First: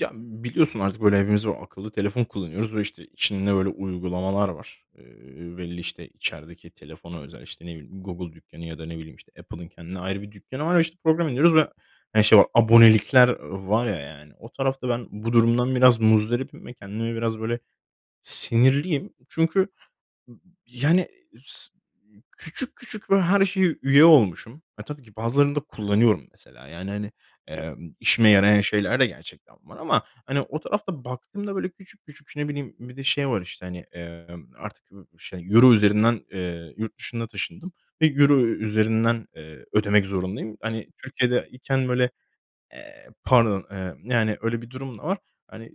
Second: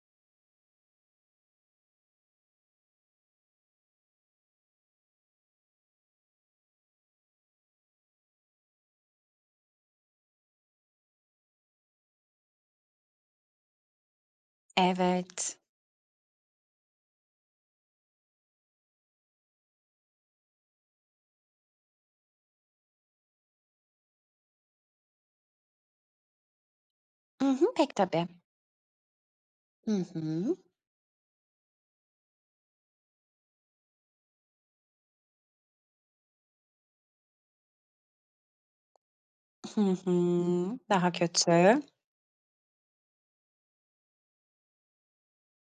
Ya biliyorsun artık böyle hepimiz akıllı telefon kullanıyoruz ve, işte, içinde böyle uygulamalar var. Eee, belli işte, içerideki telefona özel. İşte ne bileyim Google dükkanı ya da ne bileyim işte Apple'ın kendine ayrı bir dükkanı var. Ve işte program indiriyoruz ve, hani, şey var abonelikler var ya, yani o tarafta ben bu Evet. durumdan biraz muzdaribim ve kendime biraz böyle sinirliyim. Çünkü yani s küçük küçük böyle her şeye üye olmuşum. E, tabii ki bazılarını da kullanıyorum. Mesela, yani, hani, I hı. eee, Pek tabii. işime yarayan şeyler de gerçekten var Hı ama hani, hı. o tarafta baktığımda böyle küçük küçük şey, ne bileyim. Bir de şey var, işte, hani, eee, artık şey Euro üzerinden. Eee, yurt dışına taşındım ve Euro üzerinden, eee, Hı ödemek hı. zorundayım. Hani, Daha Türkiye'de kötü. iken böyle, eee, pardon, eee, yani öyle bir durum da var. Hani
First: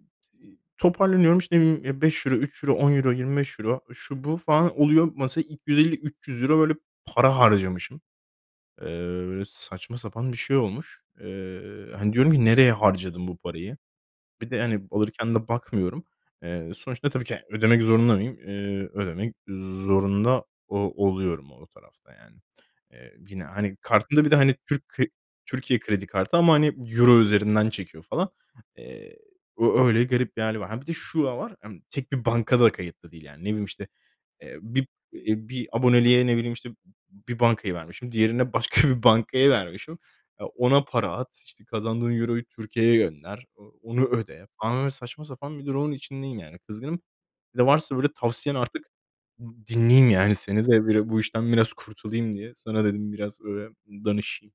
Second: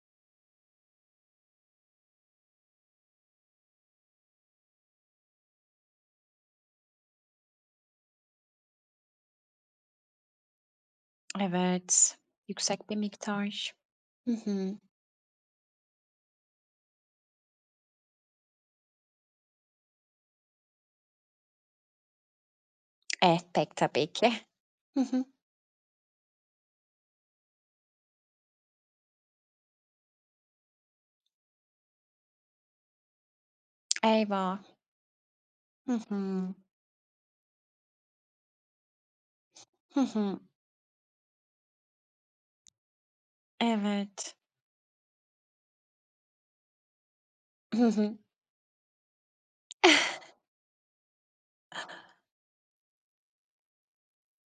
toparlanıyorum. İşte, ımm, €5, €3, €10, 25€ şu bu falan oluyor. Mesa €250-300 böyle para harcamışım. Eee, saçma sapan bir şey olmuş. Eee, hani Evet. diyorum ki, nereye Yüksek bir harcadım bu miktar. parayı. Hı Bir de hı. hani alırken de bakmıyorum. Eee, sonuçta tabii ki ödemek zorunda mıyım? Eee, ödemek zorunda o oluyorum o tarafta yani. Eee, Eh, yine, pek hani, tabii kartımda bir ki. de hani Türk Hı k hı. Türkiye kredi kartı. Ama hani Euro üzerinden çekiyor falan. Eee, ö öyle garip hâli var. Ha, bir de şu da var. Emm, tek bir bankada kayıtlı değil yani. Ne bileyim, işte, eee, Eyvah. bir, eee, bir Hı aboneliğe ne bileyim hı. işte bir bankayı vermişim. Diğerine başka bir bankayı vermişim. Hı hı. Ona para at, işte kazandığın Euro'yu Türkiye'ye gönder, o onu Evet. öde falan böyle saçma sapan bir durumun içindeyim yani. Kızgınım. Bir de Hı varsa böyle hı. tavsiyen artık dinleyeyim yani seni de böyle bu işten biraz kurtulayım diye. Sana dedim biraz böyle danışayım.